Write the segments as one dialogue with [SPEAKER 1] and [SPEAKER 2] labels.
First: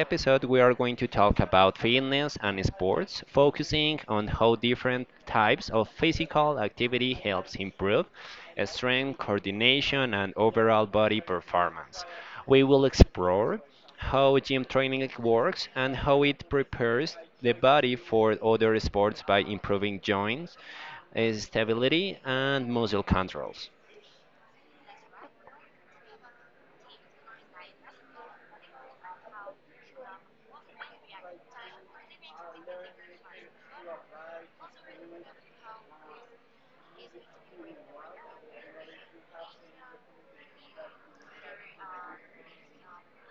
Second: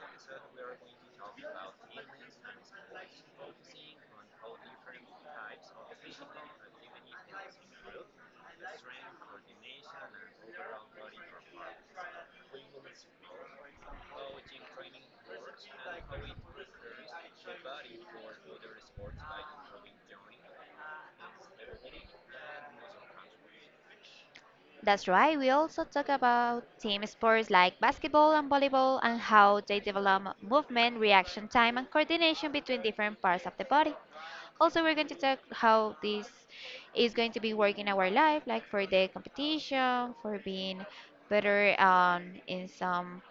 [SPEAKER 1] episode we are going to talk about fitness and sports, focusing on how different types of physical activity helps improve strength, coordination and overall body performance. We will explore how gym training works and how it prepares the body for other sports by improving joints, stability and muscle controls.
[SPEAKER 2] That's right. We also talk about team sports like basketball and volleyball and how they develop movement, reaction time, and coordination between different parts of the body. Also, we're going to talk how this is going to be working our life, like for the competition, for being better in some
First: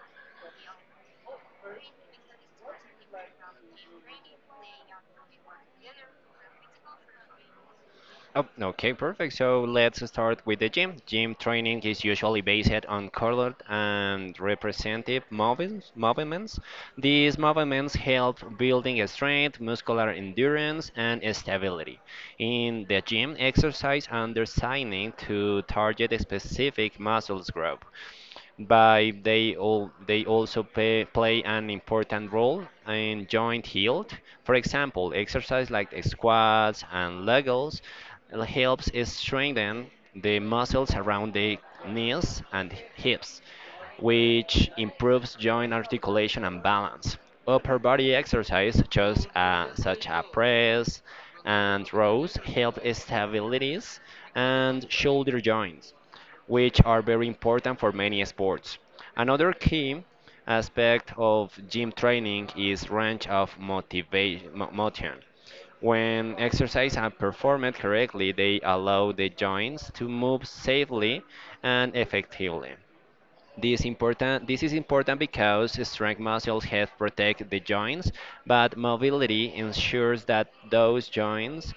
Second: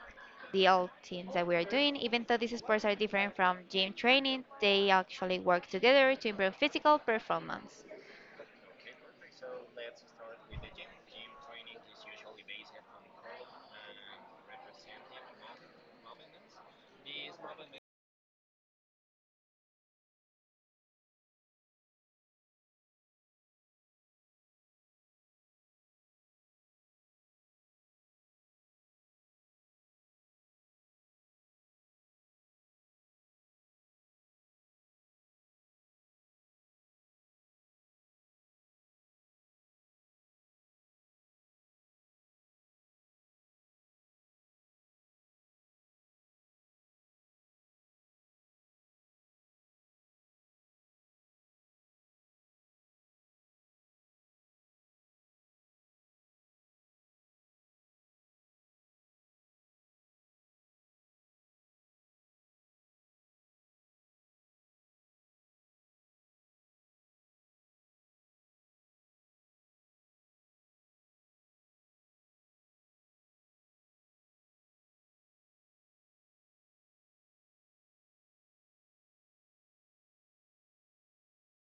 [SPEAKER 2] deal things that we are doing. Even though these sports are different from gym training, they actually work together to improve physical performance.
[SPEAKER 1] Oh, okay, perfect. So let's start with the gym. Gym training is usually based on colored and representative movements. These movements help building strength, muscular endurance, and stability. In the gym, exercise are designed to target a specific muscles group but they also play an important role in joint health. For example, exercise like squats and legs helps strengthen the muscles around the knees and hips, which improves joint articulation and balance. Upper body exercise, such as press and rows, help stabilities and shoulder joints which are very important for many sports. Another key aspect of gym training is range of motion. When exercises are performed correctly, they allow the joints to move safely and effectively. This is important because strength muscles help protect the joints, but mobility ensures that those joints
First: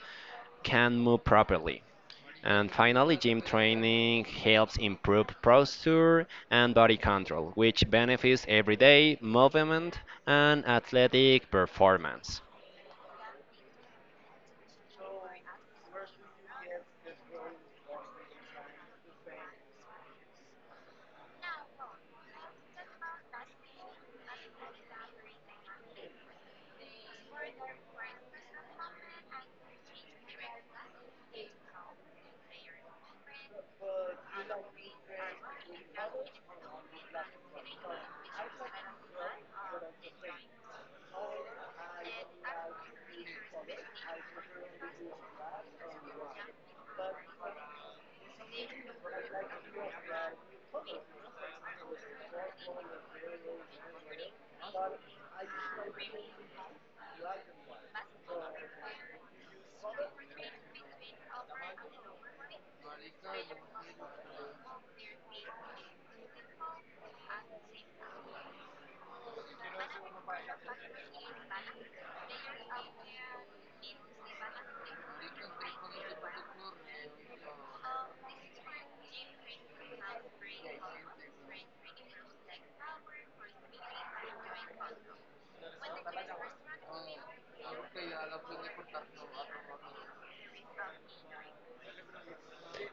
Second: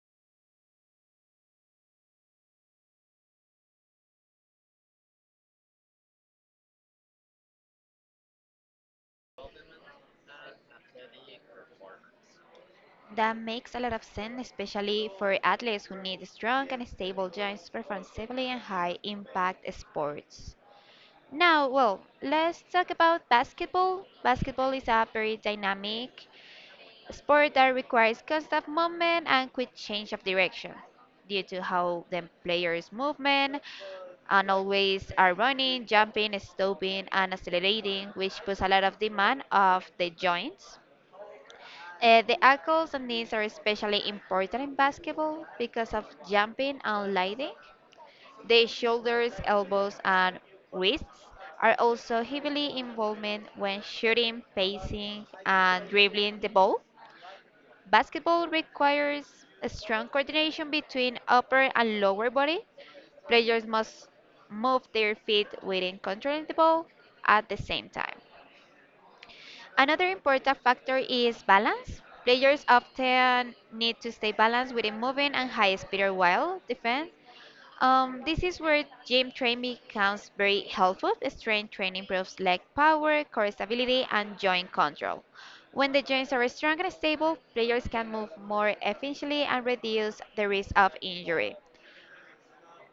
[SPEAKER 1] can move properly. And finally, gym training helps improve posture and body control, which benefits everyday movement and athletic performance.
[SPEAKER 2] That makes a lot of sense, especially for athletes who need strong and stable joints to perform safely in high impact sports. Now, well, let's talk about basketball. Basketball is a very dynamic sport that requires constant movement and quick change of direction due to how the players' movement and always are running, jumping, stopping, and accelerating, which puts a lot of demand of the joints. The ankles and knees are especially important in basketball because of jumping and landing. The shoulders, elbows, and wrists are also heavily involved when shooting, pacing, and dribbling the ball. Basketball requires a strong coordination between upper and lower body. Players must move their feet within controlling the ball at the same time. Another important factor is balance. Players often need to stay balanced within moving and high speed or wild defense. This is where gym training becomes very helpful. Strength training improves leg power, core stability, and joint control. When the joints are strong and stable, players can move more efficiently and reduce the risk of injury.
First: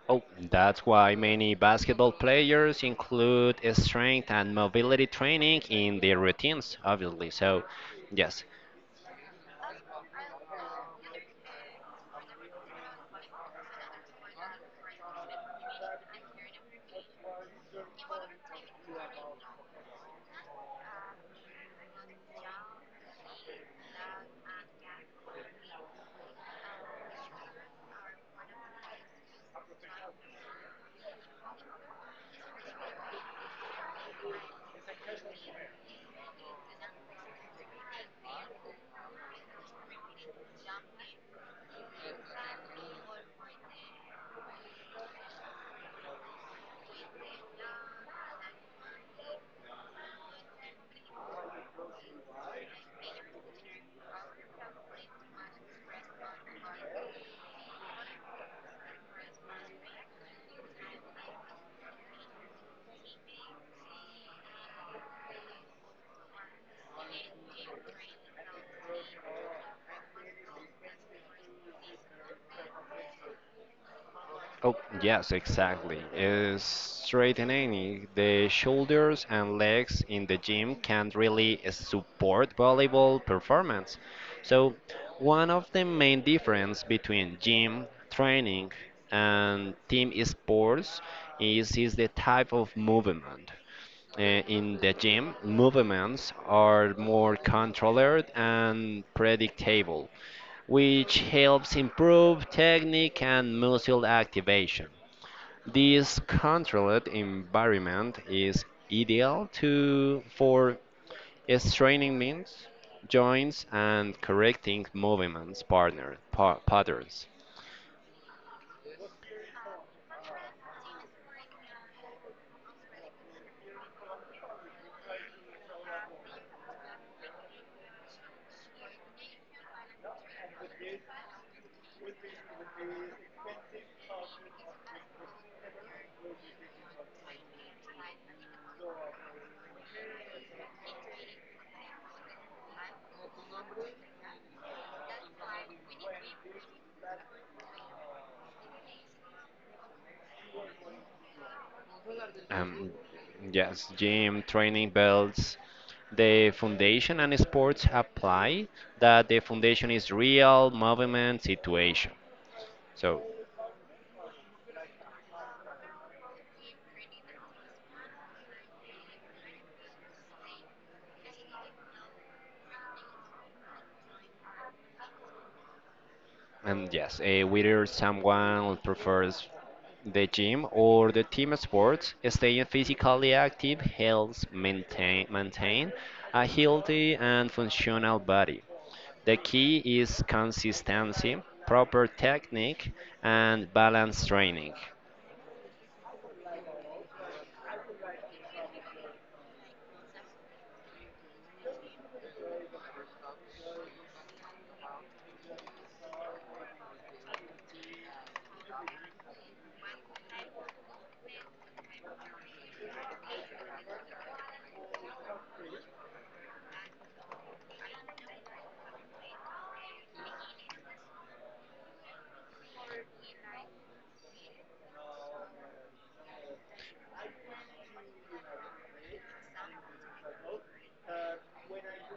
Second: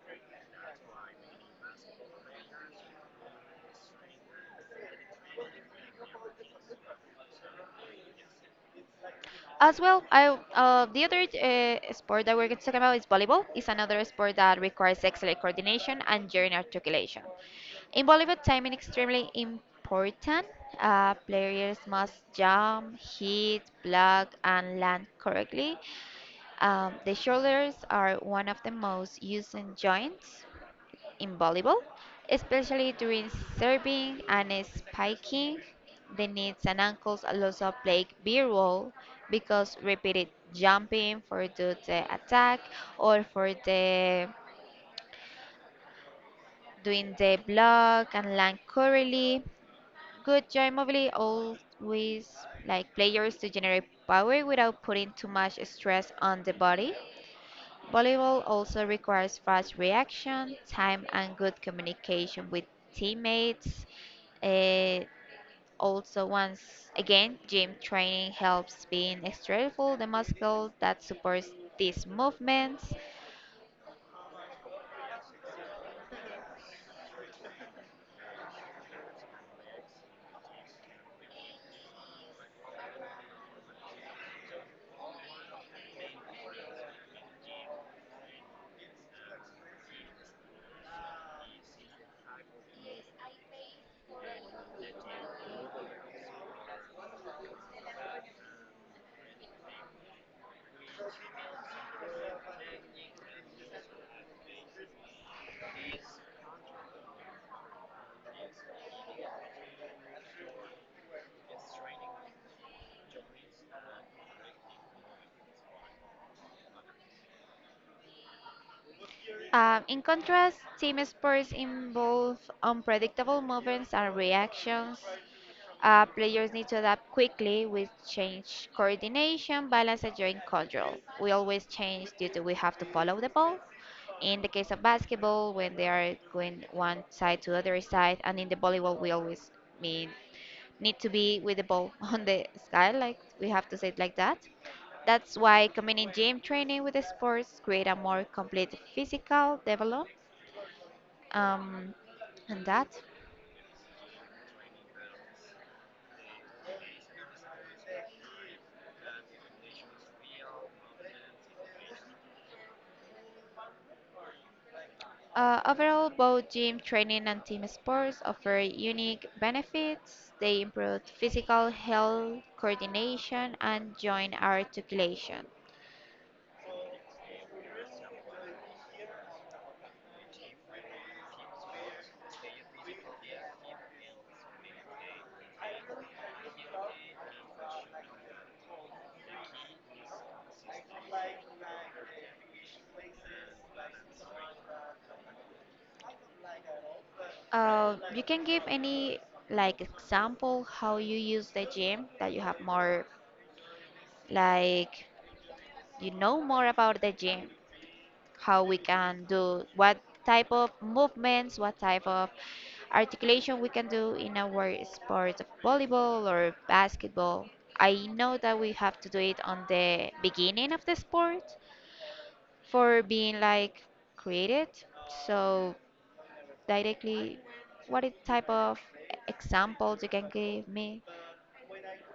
[SPEAKER 1] Oh, that's why many basketball players include strength and mobility training in their routines, obviously. So, yes.
[SPEAKER 2] As well, I the other sport that we're going to talk about is volleyball. It's another sport that requires excellent coordination and joint articulation. In volleyball, timing is extremely important. Players must jump, hit, block, and land correctly. The shoulders are one of the most used joints in volleyball, especially during serving and spiking. The knees and ankles also play a big role because repeated jumping for do the attack or for the doing the block and land currently. Good joint mobility always like players to generate power without putting too much stress on the body. Volleyball also requires fast reaction time and good communication with teammates. Uh, also, once again, gym training helps being stressful the muscle that supports these movements.
[SPEAKER 1] Oh, yes, exactly. Straightening the shoulders and legs in the gym can not really support volleyball performance. So, one of the main difference between gym training and team sports is the type of movement. In the gym, movements are more controlled and predictable, which helps improve technique and muscle activation. This controlled environment is ideal to for straining means, joints, and correcting movements patterns.
[SPEAKER 2] In contrast, team sports involve unpredictable movements and reactions. Players need to adapt quickly with change coordination, balance, and joint control. We always change due to we have to follow the ball. In the case of basketball, when they are going one side to other side, and in the volleyball, we always mean need to be with the ball on the sky, like we have to say it like that. That's why combining gym training with the sports create a more complete physical development. Um, and that.
[SPEAKER 1] Um, yes, gym training belts. The foundation and sports apply that the foundation is real movement situation. So,
[SPEAKER 2] Overall, both gym training and team sports offer unique benefits. They improve physical health, coordination, and joint articulation.
[SPEAKER 1] and yes, whether someone prefers the gym or the team sports, staying physically active helps maintain a healthy and functional body. The key is consistency, proper technique, and balanced training.
[SPEAKER 2] You can give any like example how you use the gym that you have more like you know more about the gym. How we can do what type of movements, what type of articulation we can do in our sport of volleyball or basketball. I know that we have to do it on the beginning of the sport for being like created. So directly, type of examples you can give me?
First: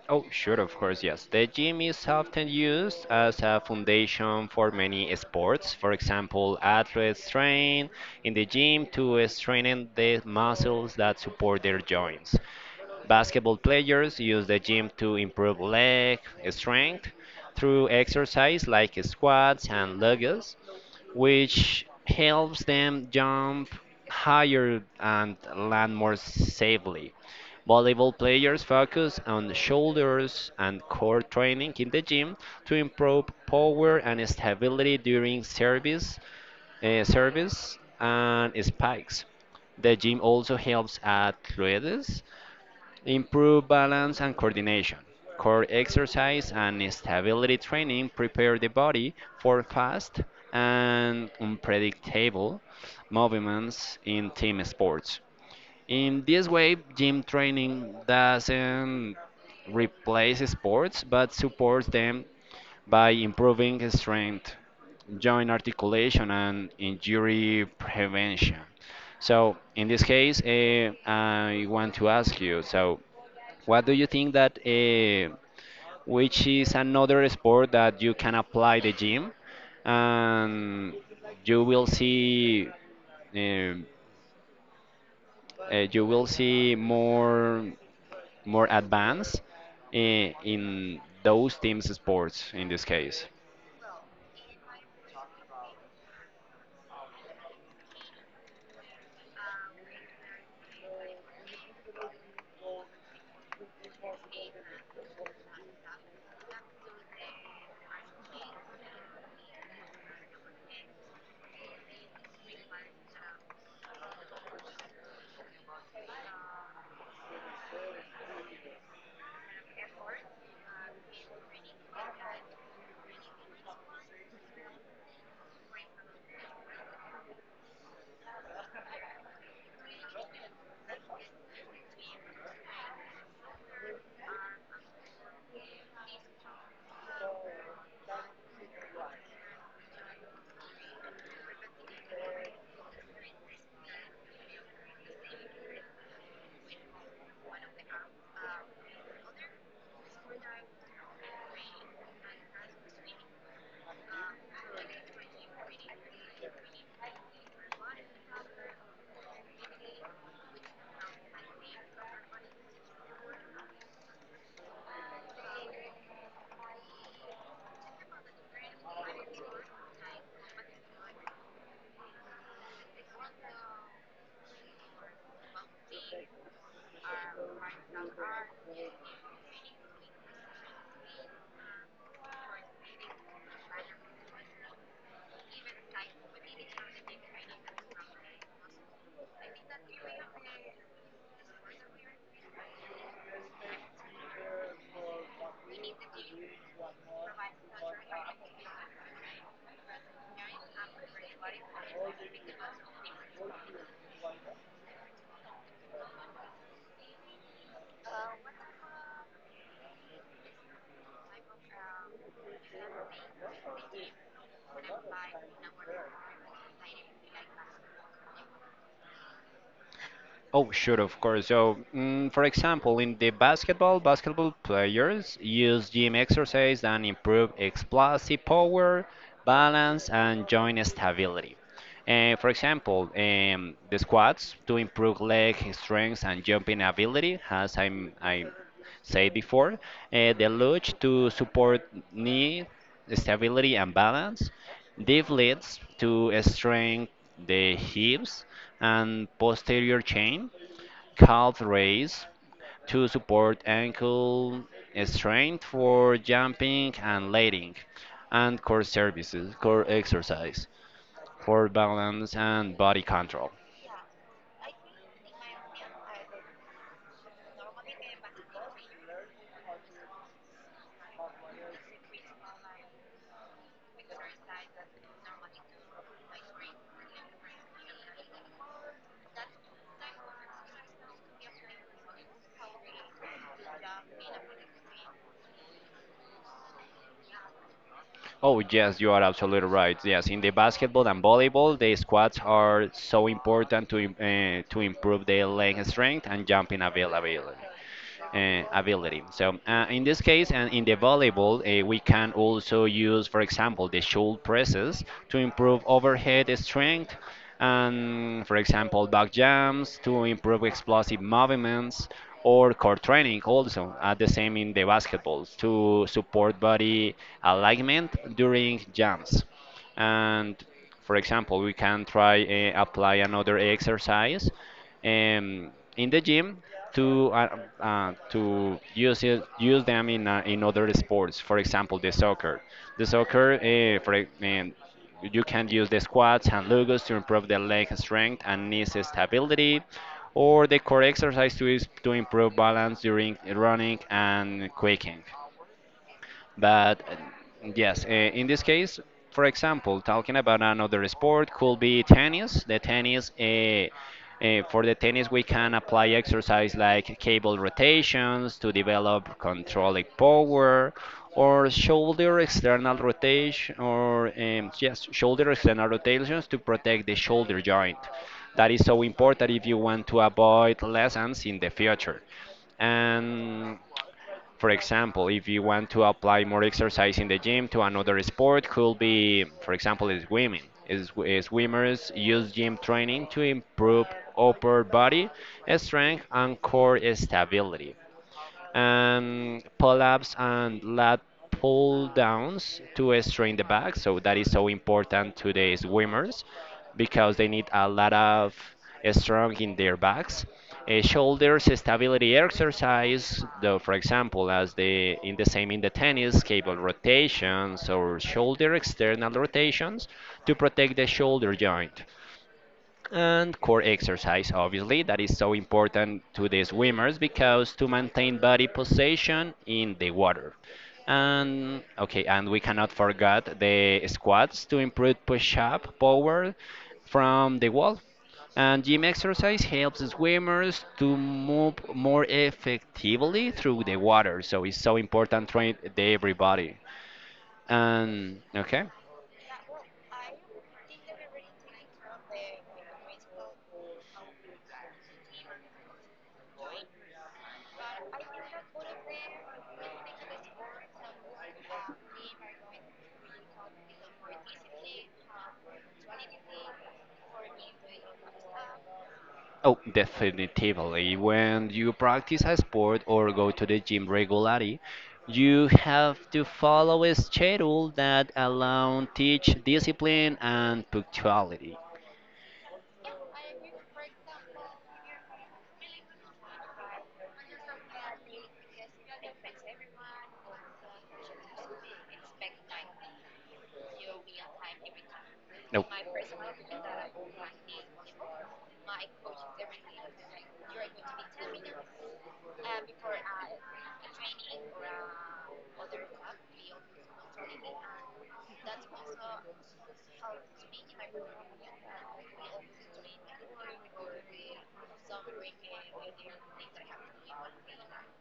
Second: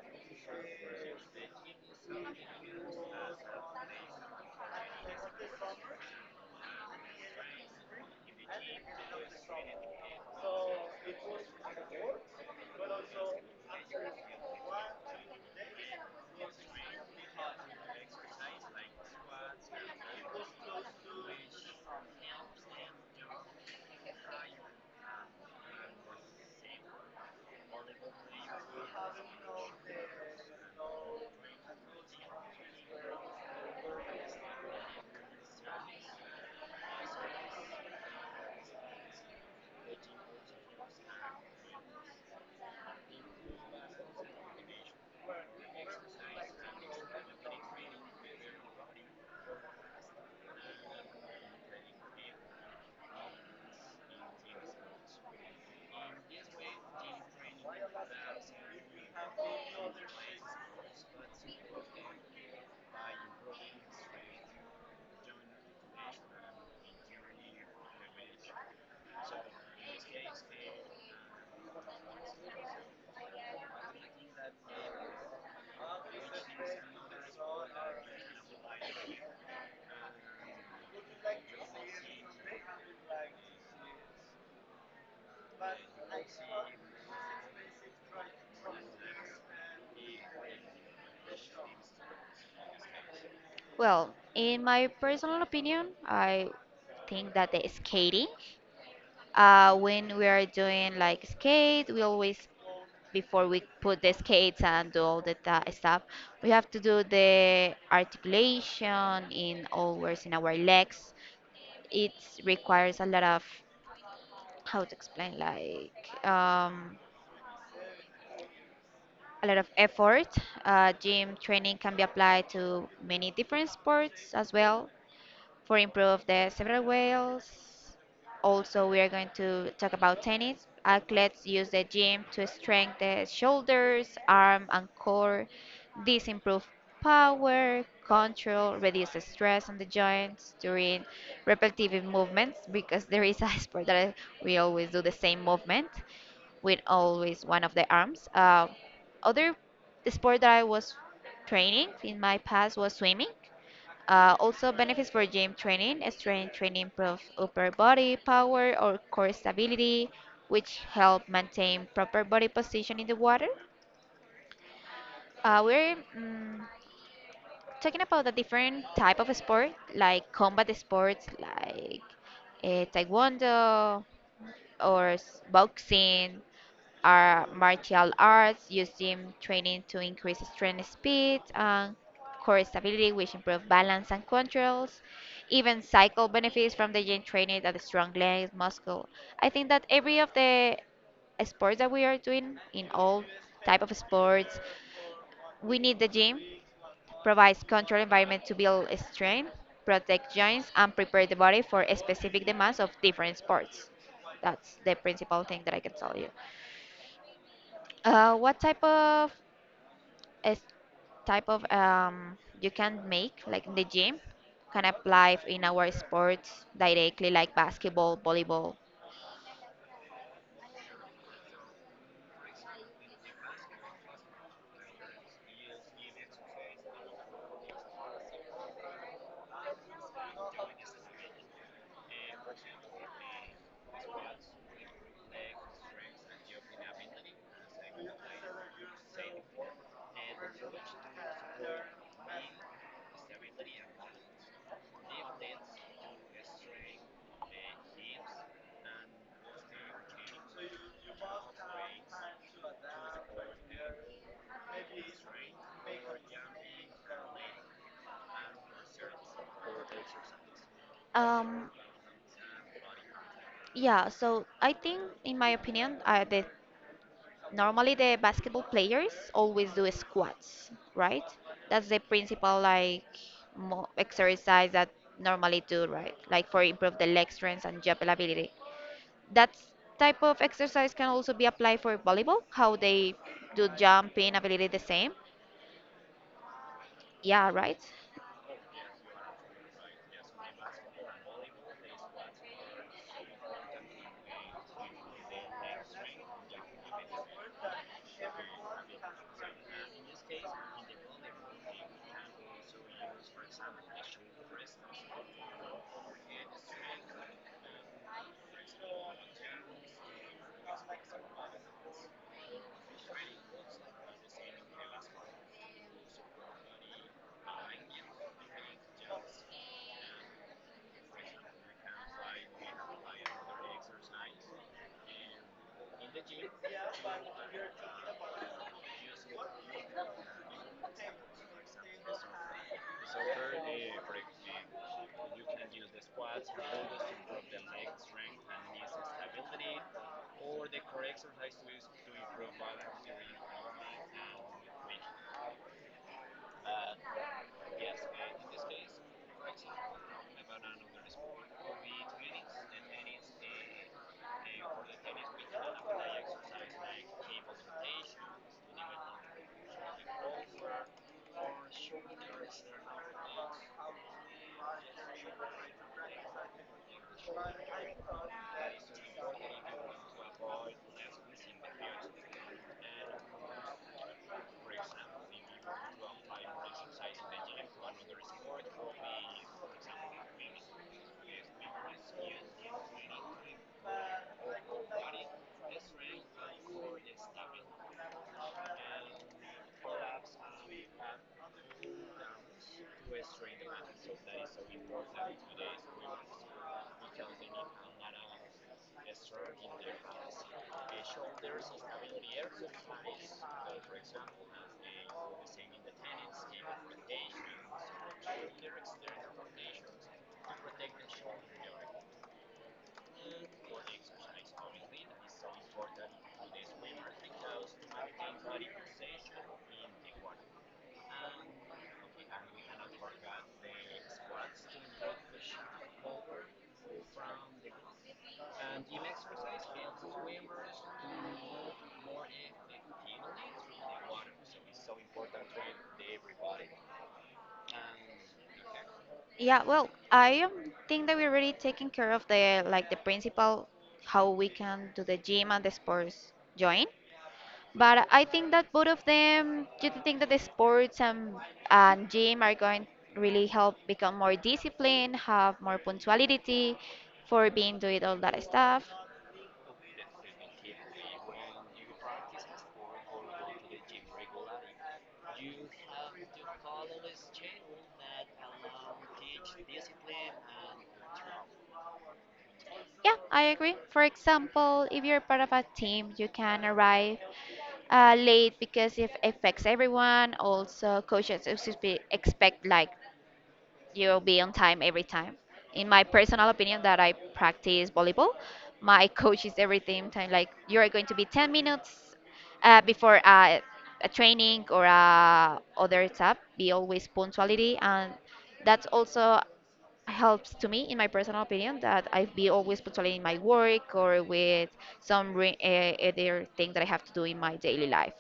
[SPEAKER 1] Oh, sure, of course, yes. The gym is often used as a foundation for many sports. For example, athletes train in the gym to strengthen the muscles that support their joints. Basketball players use the gym to improve leg strength through exercise like squats and lunges, which helps them jump higher and land more safely. Volleyball players focus on shoulders and core training in the gym to improve power and stability during service, service and spikes. The gym also helps athletes improve balance and coordination. Core exercise and stability training prepare the body for fast and unpredictable movements in team sports. In this way, gym training doesn't replace sports but supports them by improving strength, joint articulation, and injury prevention. So, in this case, I want to ask you so, what do you think that which is another sport that you can apply the gym and you will see um, you will see more more advance in those teams sports in this case.
[SPEAKER 2] Well, in my personal opinion, I think that the skating. When we are doing like skate, we always before we put the skates and do all the stuff, we have to do the articulation in always in our legs. It requires a lot of how to explain like a lot of effort. Gym training can be applied to many different sports as well, for improve the several ways. Also, we are going to talk about tennis. Athletes use the gym to strengthen the shoulders, arm, and core. This improves power, control, reduces stress on the joints during repetitive movements because there is a sport that we always do the same movement with always one of the arms. Other sport that I was training in my past was swimming. Also, benefits for gym training. Strength training improves upper body power or core stability, which help maintain proper body position in the water. We're talking about the different type of sport, like combat sports, like taekwondo or boxing, are martial arts, use gym training to increase strength speed and core stability, which improve balance and controls. Even cycle benefits from the gym training that strong legs, muscle. I think that every of the sports that we are doing in all type of sports, we need the gym, provides control environment to build strength, protect joints, and prepare the body for specific demands of different sports. That's the principal thing that I can tell you. What type of a s- type of you can make like in the gym can apply in our sports directly like basketball volleyball.
[SPEAKER 1] Oh, sure, of course. So, for example, in the basketball players use gym exercise and improve explosive power, balance, and joint stability. For example, the squats to improve leg strength and jumping ability, as I said before. The luge to support knee stability and balance. This leads to strain the hips and posterior chain, calf raise to support ankle strength for jumping and landing, and core exercise for
[SPEAKER 2] Um,
[SPEAKER 1] balance and body control.
[SPEAKER 2] yeah, so I think, in my opinion, the normally the basketball players always do squats, right? That's the principal like mo exercise that normally do, right? Like for improve the leg strength and jump ability. That type of exercise can also be applied for volleyball, how they do jumping ability the same. Yeah, right.
[SPEAKER 1] Oh, yes, you are absolutely right. Yes, in the basketball and volleyball, the squats are so important to to improve the leg strength and jumping availability. Ability. So in this case, and in the volleyball, we can also use, for example, the shoulder presses to improve overhead strength, and for example, back jumps to improve explosive movements, or core training also. The same in the basketball to support body alignment during jumps, and for example, we can try apply another exercise um, in the gym to use them in other sports. For example, the soccer. The soccer, you can use the squats and lugos to improve the leg strength and knee stability, or the core exercise to is to improve balance during running and quaking. But yes, in this case, for example, talking about another sport could be tennis. The tennis, for the tennis, we can apply exercise like cable rotations to develop controlling power, or shoulder external rotation, or yes, shoulder external rotations to protect the shoulder joint. That is so important if you want to avoid lessons in the future. And for example, if you want to apply more exercise in the gym to another sport, could be, for example, swimming. Is- Swimmers use gym training to improve upper body strength and core stability pull ups and lat pull downs to strain the back. So that is so important to the swimmers because they need a lot of strong in their backs. Shoulders stability exercise, though, for example, as the in the same in the tennis, cable rotations or shoulder external rotations to protect the shoulder joint and core exercise obviously that is so important to the swimmers because to maintain body position in the water, and okay, and we cannot forget the squats to improve push-up power from the wall, and gym exercise helps the swimmers to move more effectively through the water, so it's so important to train the everybody, and okay.
[SPEAKER 2] Yeah, well, I think that we're already taking care of the like the principal how we can do the gym and the sports join. But I think that both of them, do you think that the sports and gym are going really help become more disciplined, have more punctuality for being doing all that stuff?
[SPEAKER 1] Oh, definitively. When you practice a sport or go to the gym regularly, you have to follow a schedule that allows teach discipline and punctuality.
[SPEAKER 2] Yeah, I agree. For example, if you're part of a team, you can arrive late because it affects everyone. Also, coaches expect like you'll be on time every time.
[SPEAKER 1] No.
[SPEAKER 2] In my personal opinion, that I practice volleyball, my coach is every time like you are going to be 10 minutes before a training or a other stuff. Be always punctuality, and that also helps to me in my personal opinion that I be always punctuality in my work or with other thing that I have to do in my daily life.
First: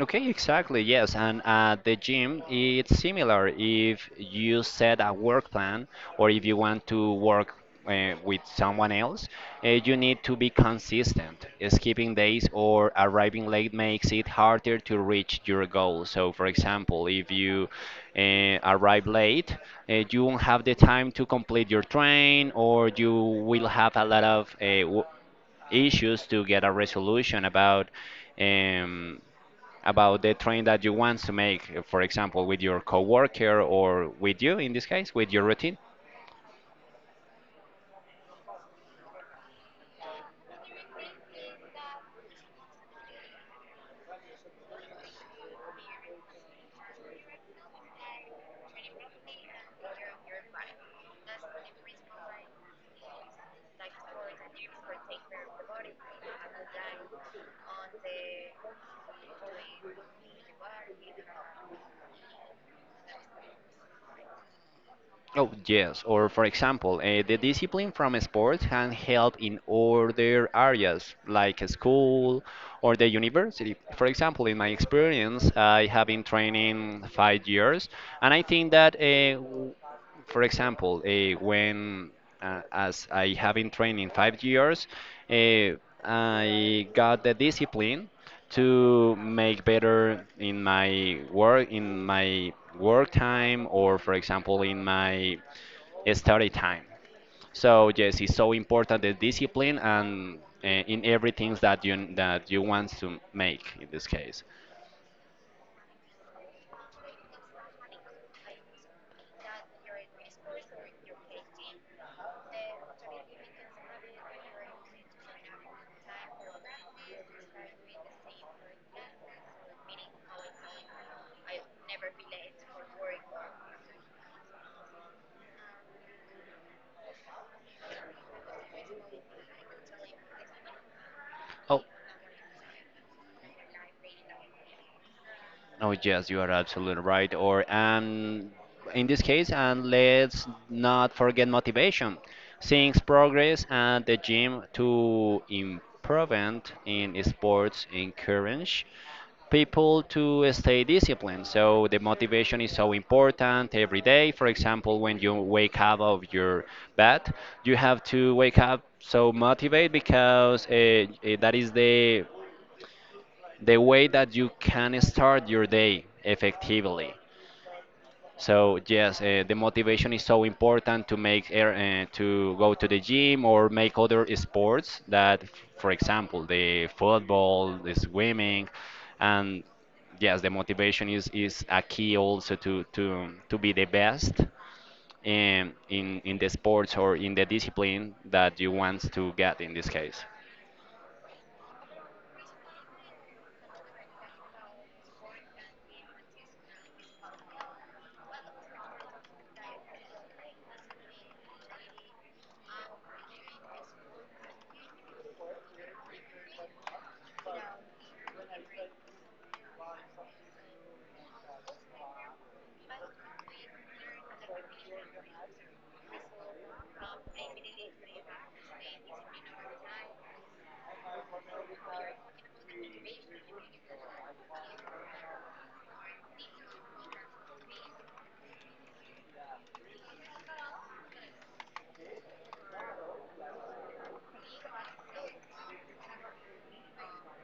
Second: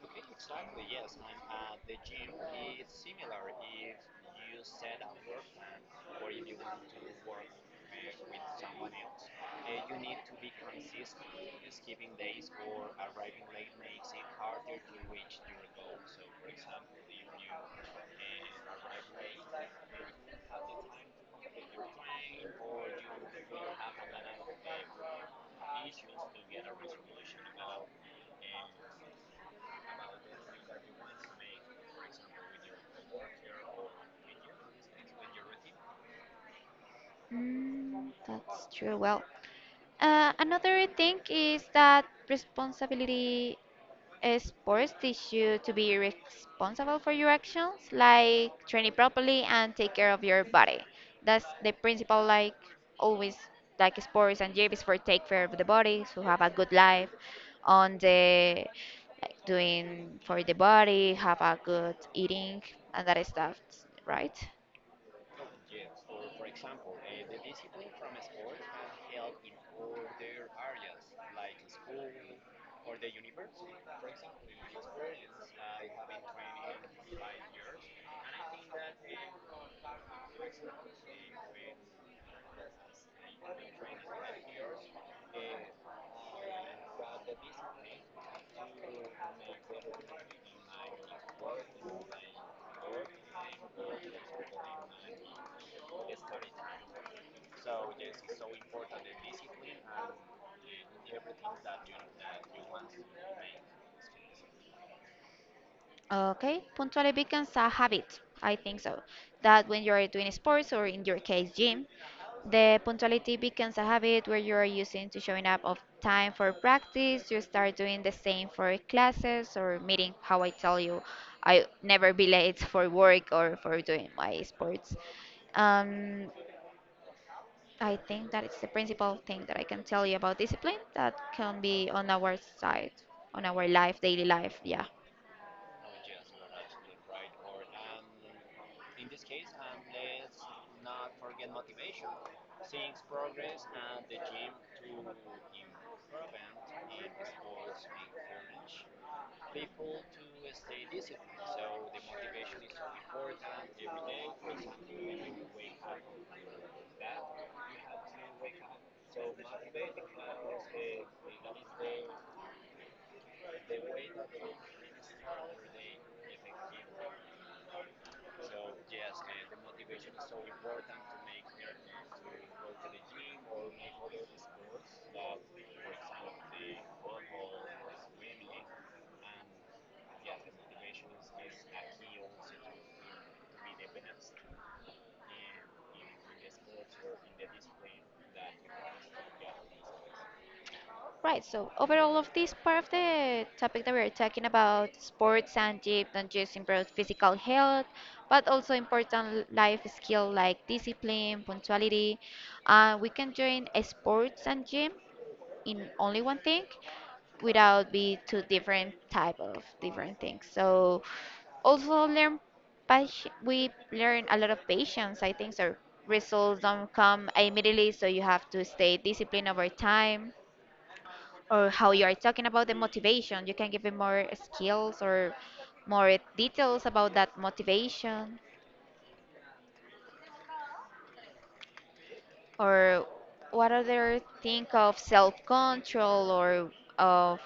[SPEAKER 1] Okay, exactly. Yes, and at the gym, it's similar. If you set a work plan or if you want to work with someone else, you need to be consistent. Skipping days or arriving late makes it harder to reach your goal. So, for example, if you arrive late, you won't have the time to complete your train, or you will have a lot of issues to get a resolution about. Um, about the trend that you want to make, for example, with your coworker or with you in this case, with your routine?
[SPEAKER 2] Mm, that's true. Well, another thing is that responsibility sports teach you to be responsible for your actions, like training properly and take care of your body. That's the principle, like always, like sports and gym is for take care of the body, so have a good life on the like doing for the body, have a good eating and that stuff, right?
[SPEAKER 1] Oh, yes. Or, for example, the discipline from sports can help in other areas like a school or the university. For example, in my experience, I have been training 5 years, and I think that, for example, when as I have been training 5 years, uh, I got the discipline to make better in my work time or for example in my study time, so yes it's so important the discipline and in everything that you want to make in this case.
[SPEAKER 2] Okay, punctuality becomes a habit. I think so. That when you're doing sports or in your case gym, the punctuality becomes a habit where you are using to showing up of time for practice. You start doing the same for classes or meeting. How I tell you, I never be late for work or for doing my sports. Um, I think that it's the principal thing that I can tell you about discipline that can
[SPEAKER 1] Oh,
[SPEAKER 2] be on our side, on our life, daily life. Yeah.
[SPEAKER 1] Oh, yes, you are absolutely right. Or in this case, and let's not forget motivation. Seeing progress at the gym to improvement in sports encourage people to stay disciplined. So the motivation is so important every day. For example, when you wake up of your bed, you have to wake up so motivated because that is the way that you can start your day effectively. So yes, the motivation is so important to make air to go to the gym or make other sports that, for example, the football, the swimming, and yes, the motivation is a key also to be the best in the sports or in the discipline that you want to get in this case.
[SPEAKER 2] Right, so overall of this part of the topic that we are talking about, sports and gym don't just improve physical health, but also important life skill like discipline, punctuality. We can join a sports and gym in only one thing without be two different type of different things. So also learn patient we learn a lot of patience I think so results don't come immediately so you have to stay disciplined over time or how you are talking about the motivation. You can give me more skills or more details about that motivation, or what other think of self-control or of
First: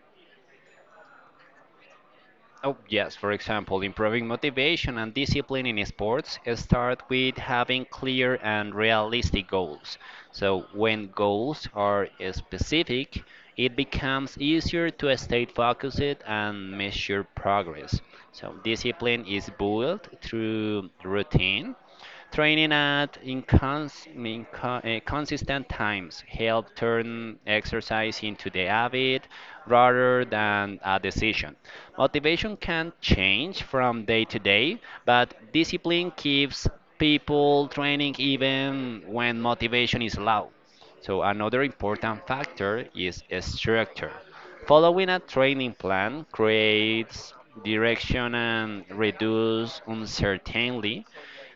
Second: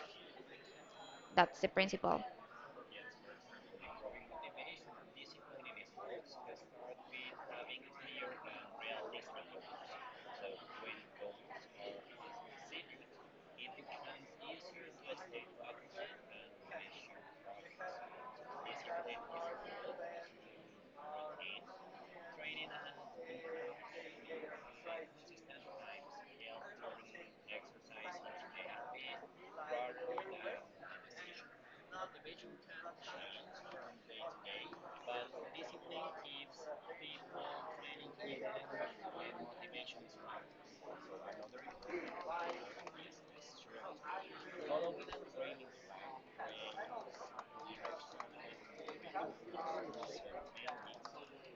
[SPEAKER 2] that's the principle.
[SPEAKER 1] Oh, yes, for example, improving motivation and discipline in sports start with having clear and realistic goals. So, when goals are specific, it becomes easier to stay focused and measure progress. So, discipline is built through routine. Training at consistent times help turn exercise into the habit rather than a decision. Motivation can change from day to day, but discipline keeps people training even when motivation is low. So another important factor is structure. Following a training plan creates direction and reduces uncertainty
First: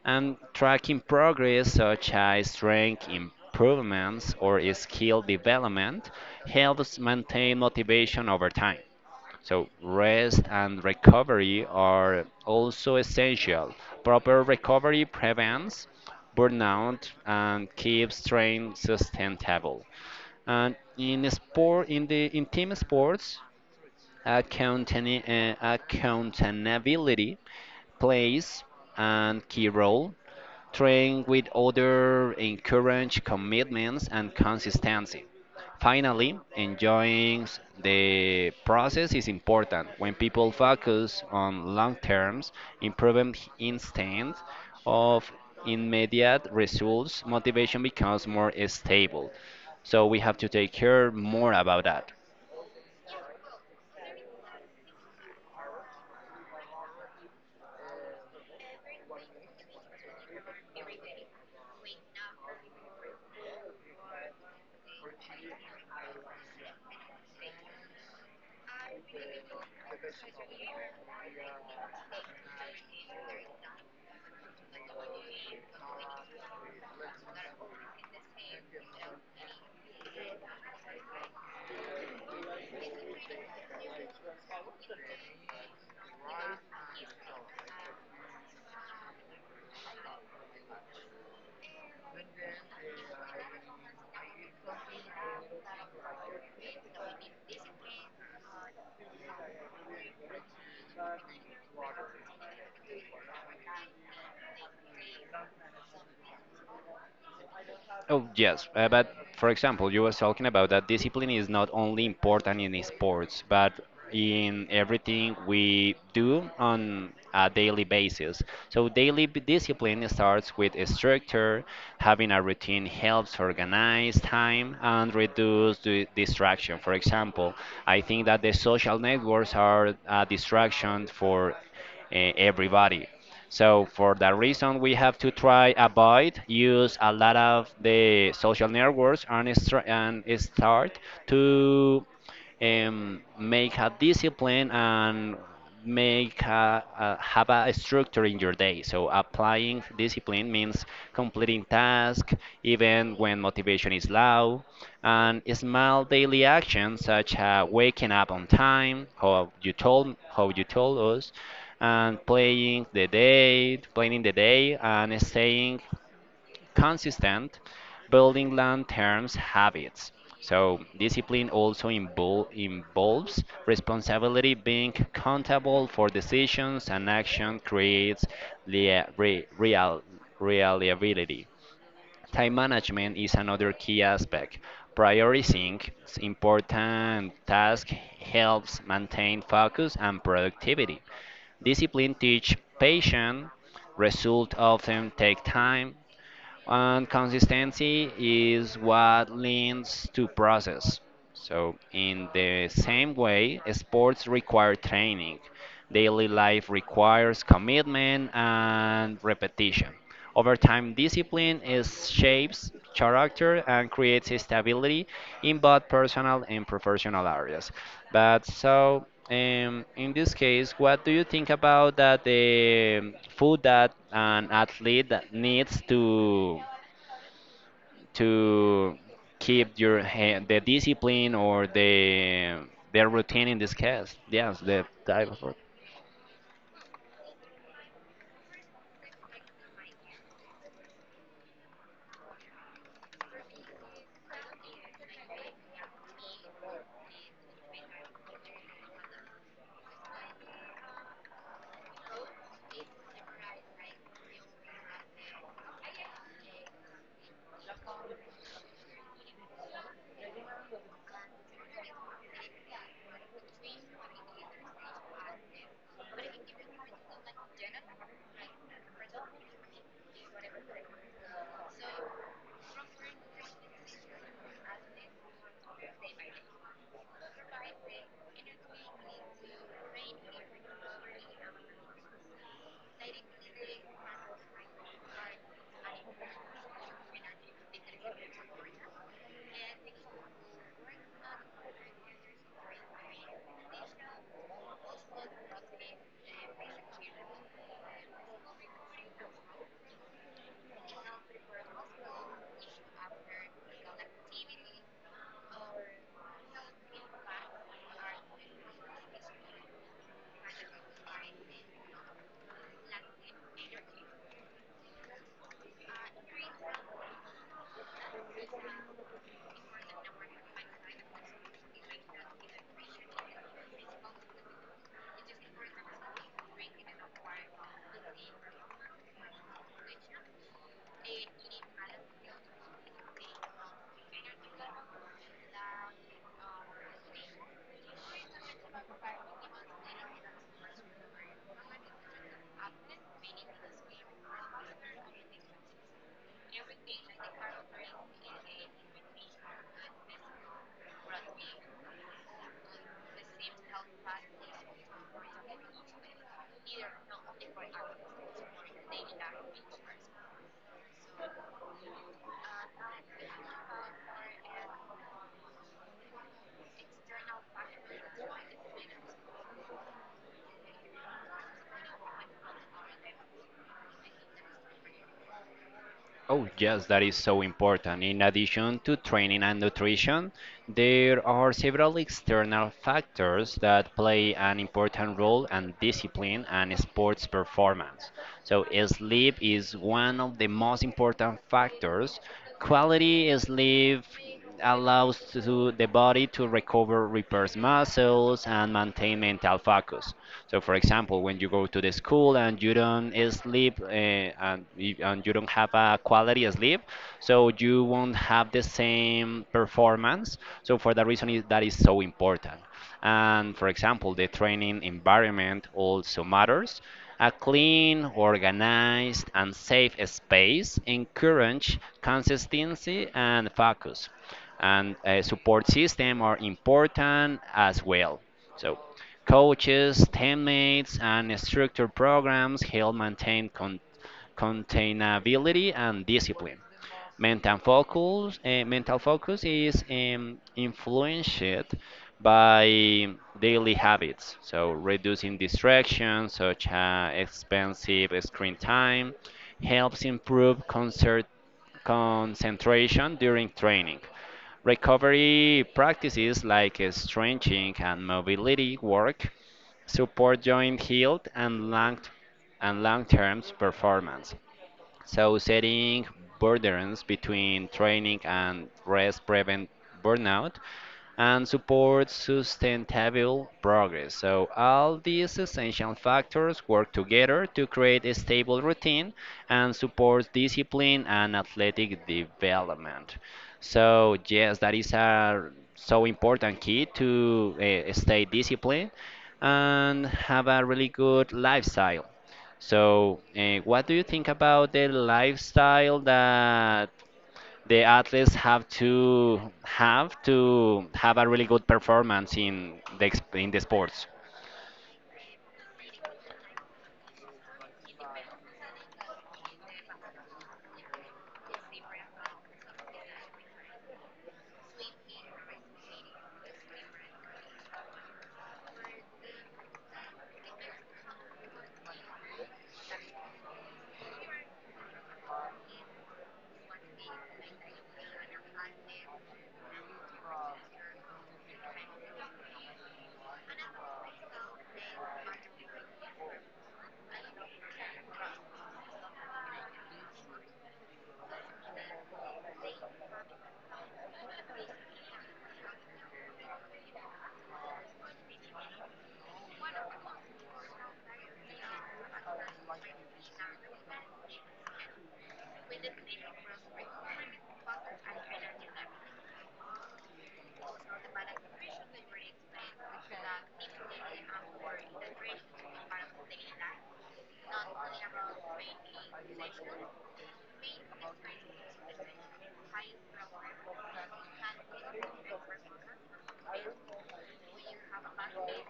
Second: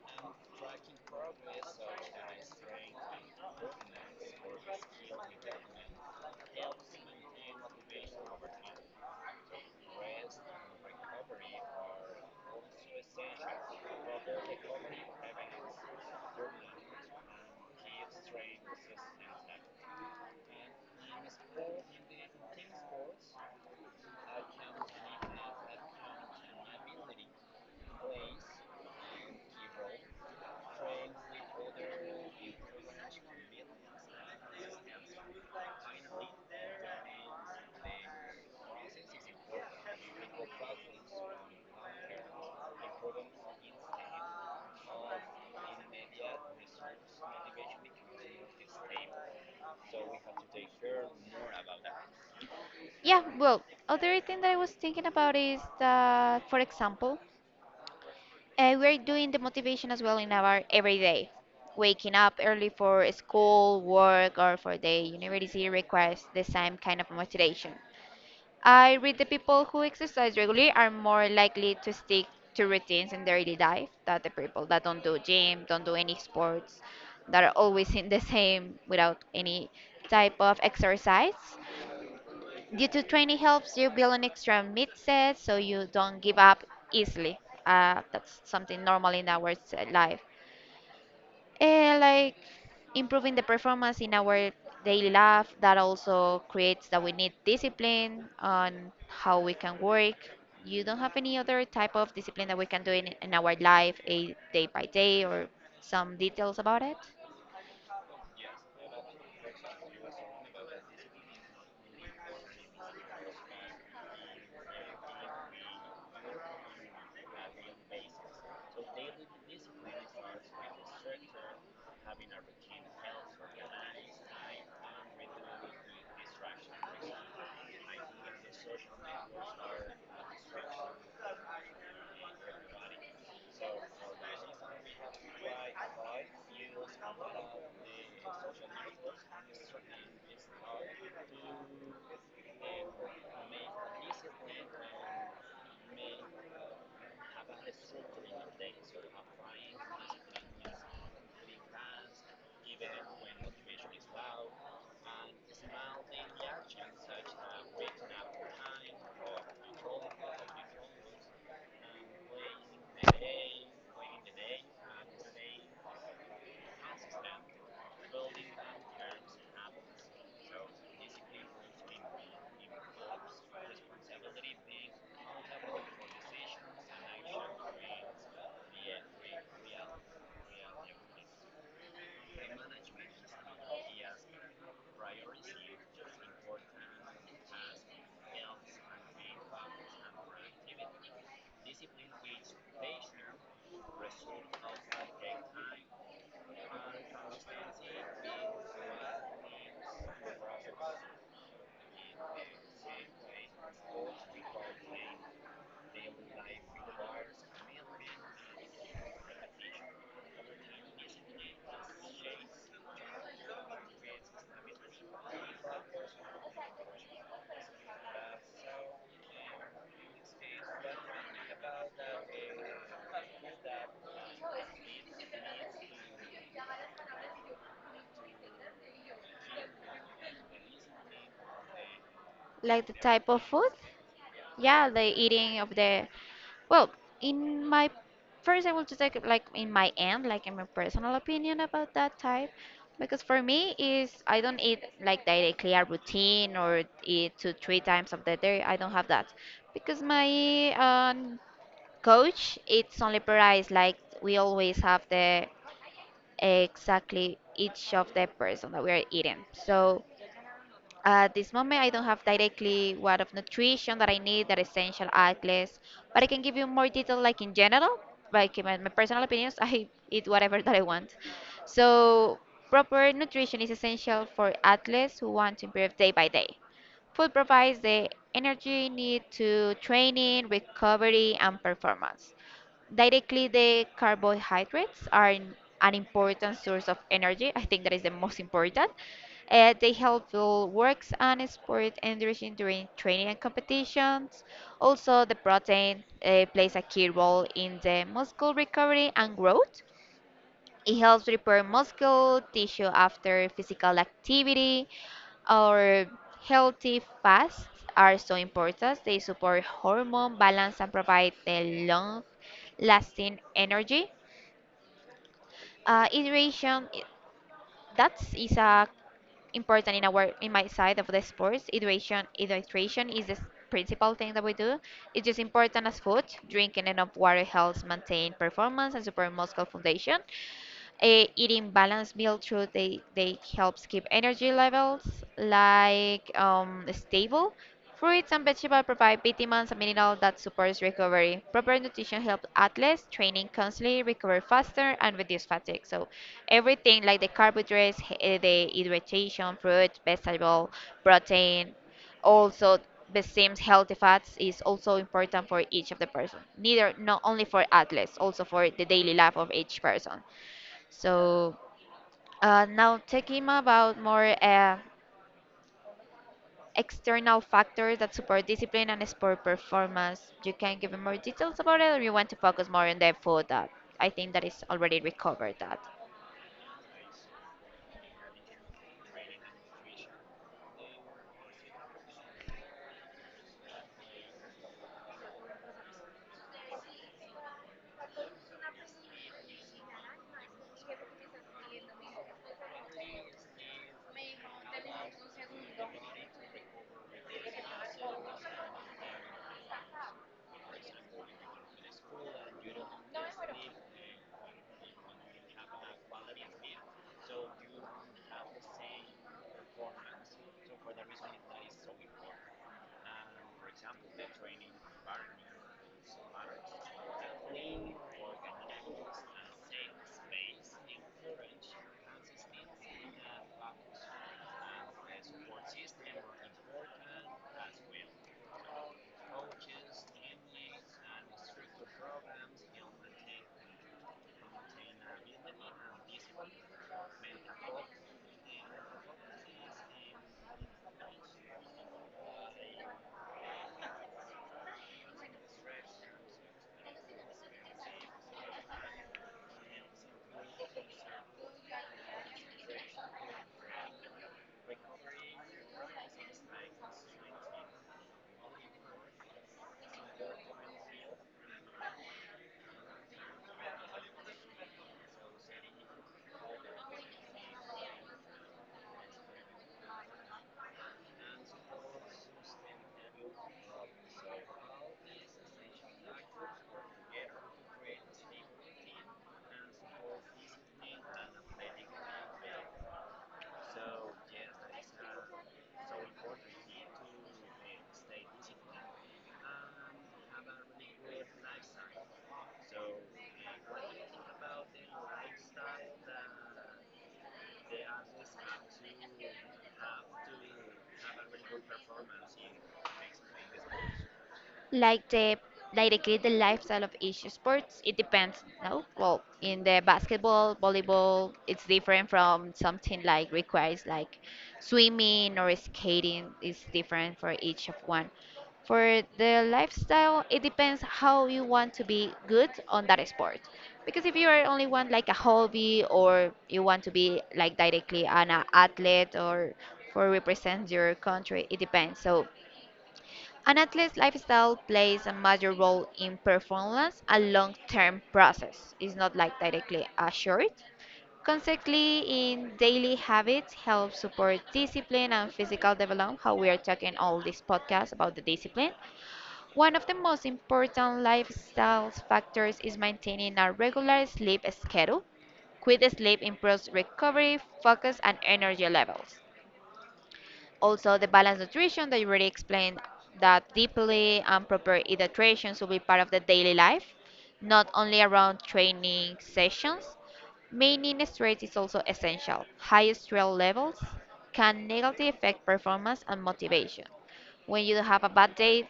[SPEAKER 1] and tracking progress such as strength improvements or skill development helps maintain motivation over time. So, rest and recovery are also essential. Proper recovery prevents burnout and keeps strength sustainable. And in sport, in team sports, accountability plays a key role, train with order, encourage commitments and consistency. Finally, enjoying the process is important. When people focus on long terms, improvement instead of immediate results, motivation becomes more stable. So we have to take care more about that.
[SPEAKER 2] Yeah, well, other thing that I was thinking about is that, for example, we're doing the motivation as well in our everyday. Waking up early for school, work, or for the university requires the same kind of motivation. I read the people who exercise regularly are more likely to stick to routines in their daily life than the people that don't do gym, don't do any sports, that are always in the same without any type of exercise. Due to training helps you build an extra mindset so you don't give up easily. That's something normal in our life. Eh, like improving the performance in our daily life, that also creates that we need discipline on how we can work. You don't have any other type of discipline that we can do in our life, a day by day, or some details about it?
[SPEAKER 1] Oh, yes. But for example, you were talking about that discipline is not only important in sports, but in everything we do on a daily basis. So, discipline starts with a structure. Having a routine helps organize time and reduce the distraction. For example, I think that the social networks are a distraction for everybody. So for that reason, we have to try avoid use a lot of the social networks and, and start to make a discipline and make have a structure in your day. So applying discipline means completing tasks even when motivation is low, and small daily actions such as waking up on time, how you told us, and planning the day, and staying consistent building long-term habits. So discipline also involves responsibility, being accountable for decisions and action creates real reliability. Time management is another key aspect. Prioritizing important tasks helps maintain focus and productivity. Discipline teach patience. Results often take time, and consistency is what leads to process. So, in the same way, sports require training, daily life requires commitment and repetition. Over time, discipline is shapes character and creates stability in both personal and professional areas. But so, in this case, what do you think about that the food that an athlete that needs to keep your the discipline or the
[SPEAKER 2] Like the
[SPEAKER 1] the
[SPEAKER 2] type of
[SPEAKER 1] routine in
[SPEAKER 2] food?
[SPEAKER 1] this case? Yes, the
[SPEAKER 2] Yeah, the
[SPEAKER 1] type of.
[SPEAKER 2] eating of the... Well, in my first, I will just like in my end, like in my personal opinion about that type, because for me is I don't eat like directly a routine or eat two three times of the day. I don't have that because my coach it's only price like we always have the exactly each of the person that we are eating. So at this moment, I don't have directly what of nutrition that I need, that essential athletes, but I can give you more detail, like in general, like in my personal opinions. I eat whatever that I want. So, proper nutrition is essential for athletes who want to improve day by day. Food provides the energy need to training, recovery, and performance. Directly, the carbohydrates are an important source of energy. I think that is the most important. They help build works and sport energy during training and competitions. Also, the protein plays a key role in the muscle recovery and growth. It helps repair muscle tissue after physical activity. Our healthy fats are so important. They support hormone balance and provide the long lasting energy. Hydration, that is a important in our in my side of the sports. Hydration, is the principal thing that we do. It's just important as food. Drinking enough water helps maintain performance and support muscle foundation. Eating balanced meal through they helps keep energy levels like stable. Fruits and vegetables provide vitamins and minerals that supports recovery. Proper nutrition helps athletes training constantly recover faster and reduce fatigue. So everything like the carbohydrates, the hydration, fruit, vegetable, protein, also the same healthy fats is also important for each of the person. Neither not only for athletes, also for the daily life of each person. So now talking about more external factors that support discipline and sport performance, you can give me more details about it, or you want to focus more on the food that I think that is already recovered that.
[SPEAKER 1] Oh, yes, that is so important. In addition to training and nutrition, there are several external factors that play an important role in discipline and sports performance. So, sleep is one of the most important factors. Quality sleep allows to the body to recover, repairs muscles, and maintain mental focus. So, for example, when you go to the school and you don't sleep and, and you don't have a quality sleep, so you won't have the same performance. So, for that reason, is, that is so important. And for example, the training environment also matters. A clean, organized, and safe space encourages consistency and focus. And a support system are important as well. So coaches, teammates, and structured programs help maintain containability and discipline mental focus is influenced by daily habits, so reducing distractions such as expensive screen time helps improve concert concentration during training recovery practices like stretching and mobility work support joint health and long-term performance. So, setting boundaries between training and rest prevent burnout and supports sustainable progress. So, all these essential factors work together to create a stable routine and supports discipline and athletic development. So, yes, that is a so important key to stay disciplined and have a really good lifestyle. So, what do you think about the lifestyle that the athletes have to have a really good performance in the in the sports?
[SPEAKER 2] Like the like they create the lifestyle of each sports. It depends. No, well, in the basketball, volleyball, it's different from something like requires like swimming or skating. Is different for each of one. For the lifestyle, it depends how you want to be good on that sport, because if you are only want like a hobby or you want to be like directly an athlete or for represent your country, it depends. So an athlete's lifestyle plays a major role in performance, a long term process. It's not like directly assured. Consequently, in daily habits help support discipline and physical development, how we are talking all this podcast about the discipline. One of the most important lifestyle factors is maintaining a regular sleep schedule. Quick sleep improves recovery, focus, and energy levels. Also, the balanced nutrition that you already explained that deeply and proper hydration should be part of the daily life, not only around training sessions. Maintaining stress is also essential. High stress levels can negatively affect performance and motivation. When you have a bad day,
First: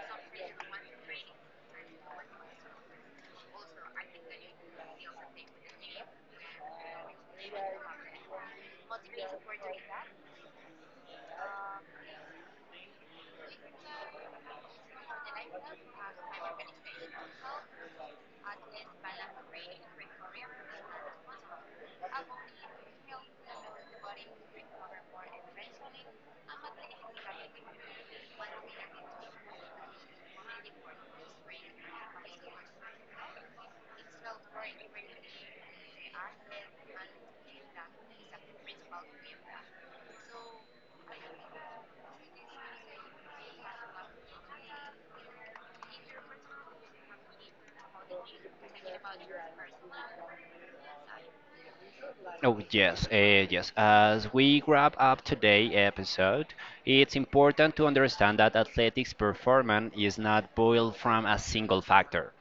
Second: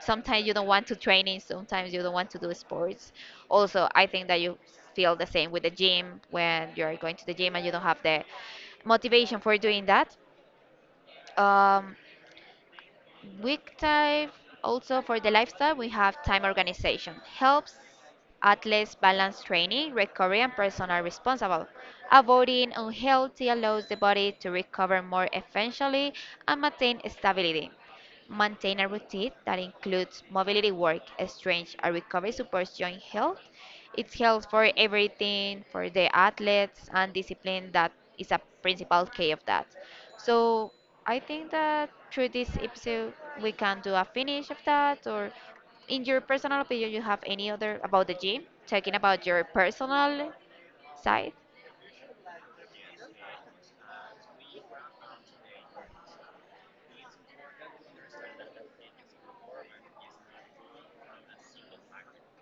[SPEAKER 2] sometimes you don't want to training, sometimes you don't want to do sports. Also, I think that you feel the same with the gym when you are going to the gym and you don't have the motivation for doing that. Um, Week type also for the lifestyle, we have time organization. Helps athletes balance training, recovery, and personal responsible. Avoiding unhealthy allows the body to recover more efficiently and maintain stability. Maintain a routine that includes mobility work, strength, and recovery supports joint health. It's health for everything, for the athletes and discipline that is a principal key of that. So I think that through this episode we can do a finish of that, or in your personal opinion you have any other about the gym, talking about your personal side?
[SPEAKER 1] Oh, yes, yes. As we wrap up today's episode, it's important to understand that athletics performance is not boiled from a single factor.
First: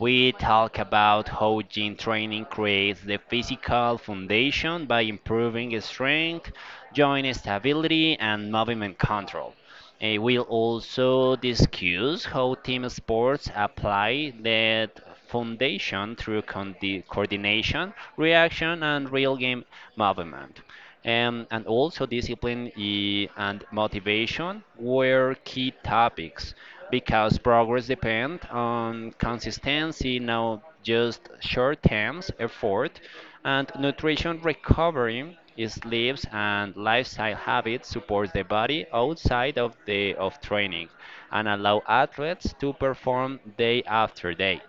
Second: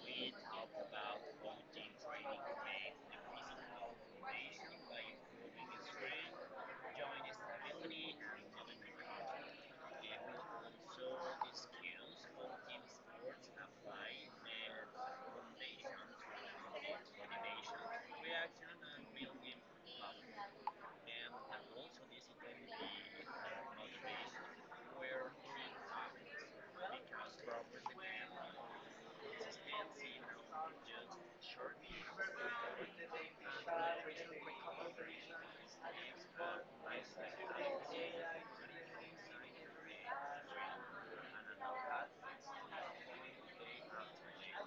[SPEAKER 1] We talk about how gym training creates the physical foundation by improving strength, joint stability, and movement control. Eh, we'll also discuss how team sports apply that foundation through coordination, reaction, and real game movement. And also, discipline and motivation were key topics because progress depends on consistency, not just short term effort, and nutrition recovery. Sleeps and lifestyle habits supports the body outside of the of training and allow athletes to perform day after day.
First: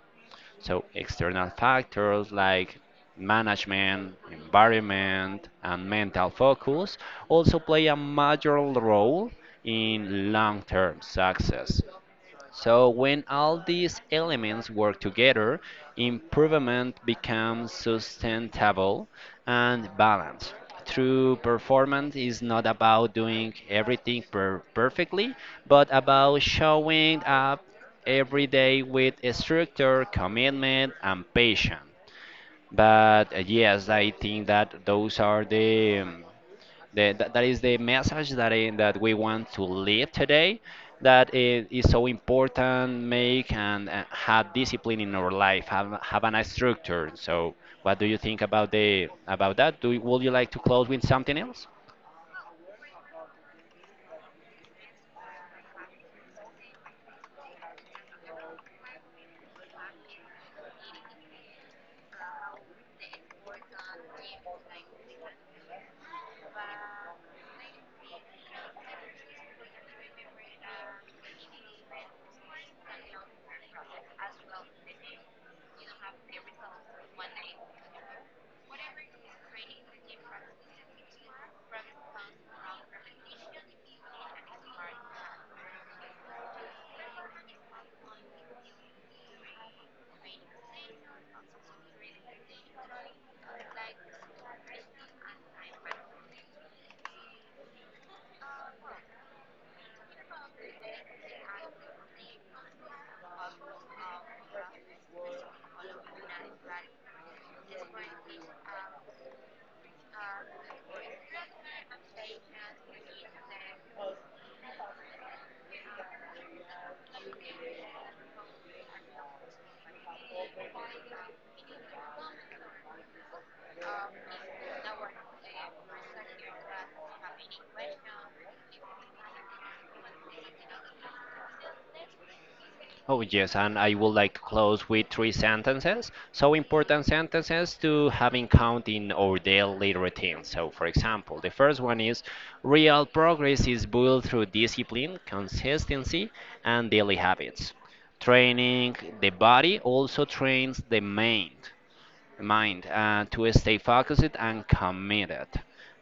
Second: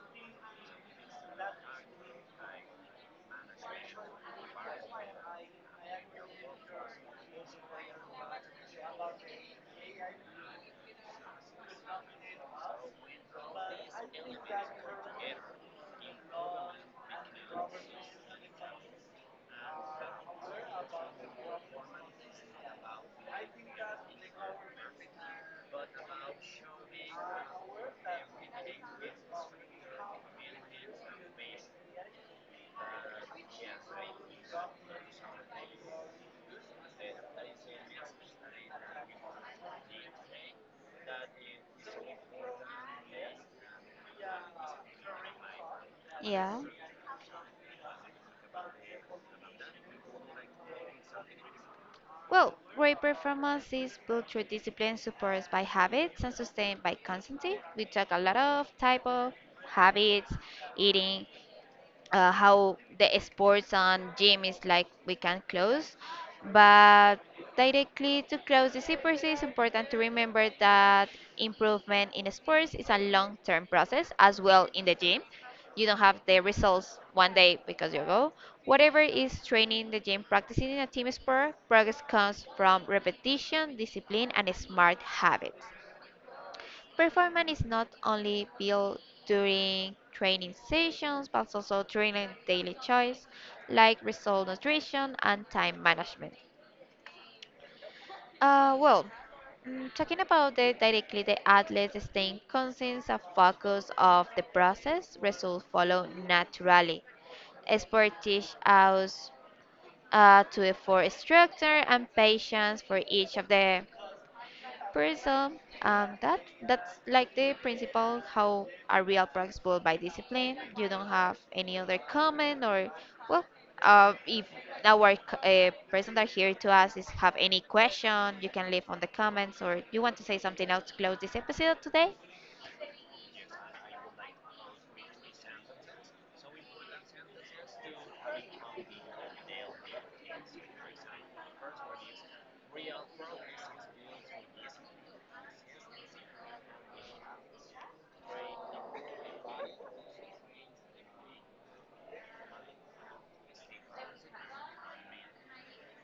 [SPEAKER 1] So external factors like management, environment, and mental focus also play a major role in long-term success. So when all these elements work together, improvement becomes sustainable and balanced. True performance is not about doing everything perfectly, but about showing up every day with structure, commitment, and patience. But yes, I think that those are the that is the message that we want to leave today. That is so important. Make and have discipline in our life. Have a nice
[SPEAKER 2] Yeah.
[SPEAKER 1] structure. So, what do you think about the about that? Do you, would you like to close with something else?
[SPEAKER 2] Well, great performance is built through discipline supported by habits and sustained by constancy. We talk a lot of type of habits, eating, how the sports and gym is like we can close, but directly to close the secrecy, it's important to remember that improvement in sports is a long-term process as well in the gym. You don't have the results one day because you go whatever is training the gym practicing in a team sport. Progress comes from repetition, discipline, and smart habits. Performance is not only built during training sessions but also during a daily choice like result nutrition and time management. Uh, well, talking about the directly the athletes staying conscious and focus of the process, results follow naturally. Sport teach us to effort structure and patience for each of the person. That that's like the principle how a real practice built by discipline. You don't have any other comment or well, if our person that here to us is have any question, you can leave on the comments or you want to say something else to close this episode today.
[SPEAKER 1] Oh, yes, and I would like to close with three sentences. So, important sentences to have in count in our daily routine. So, for example, the first one is real progress is built through discipline, consistency, and daily habits. Training the body also trains the mind to stay focused and committed.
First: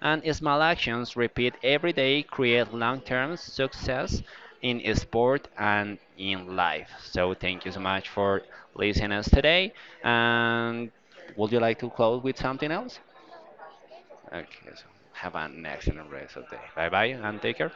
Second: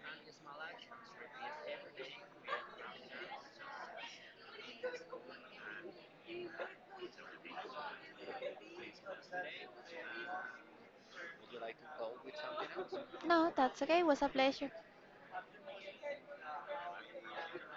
[SPEAKER 1] And small actions repeat every day create long term success in sport and in life. So, thank you so much for listening us today. And would you like to close with something else?
[SPEAKER 2] No, that's okay. It was a
[SPEAKER 1] Okay,
[SPEAKER 2] pleasure.
[SPEAKER 1] so have an excellent rest of the day. Bye bye and take care.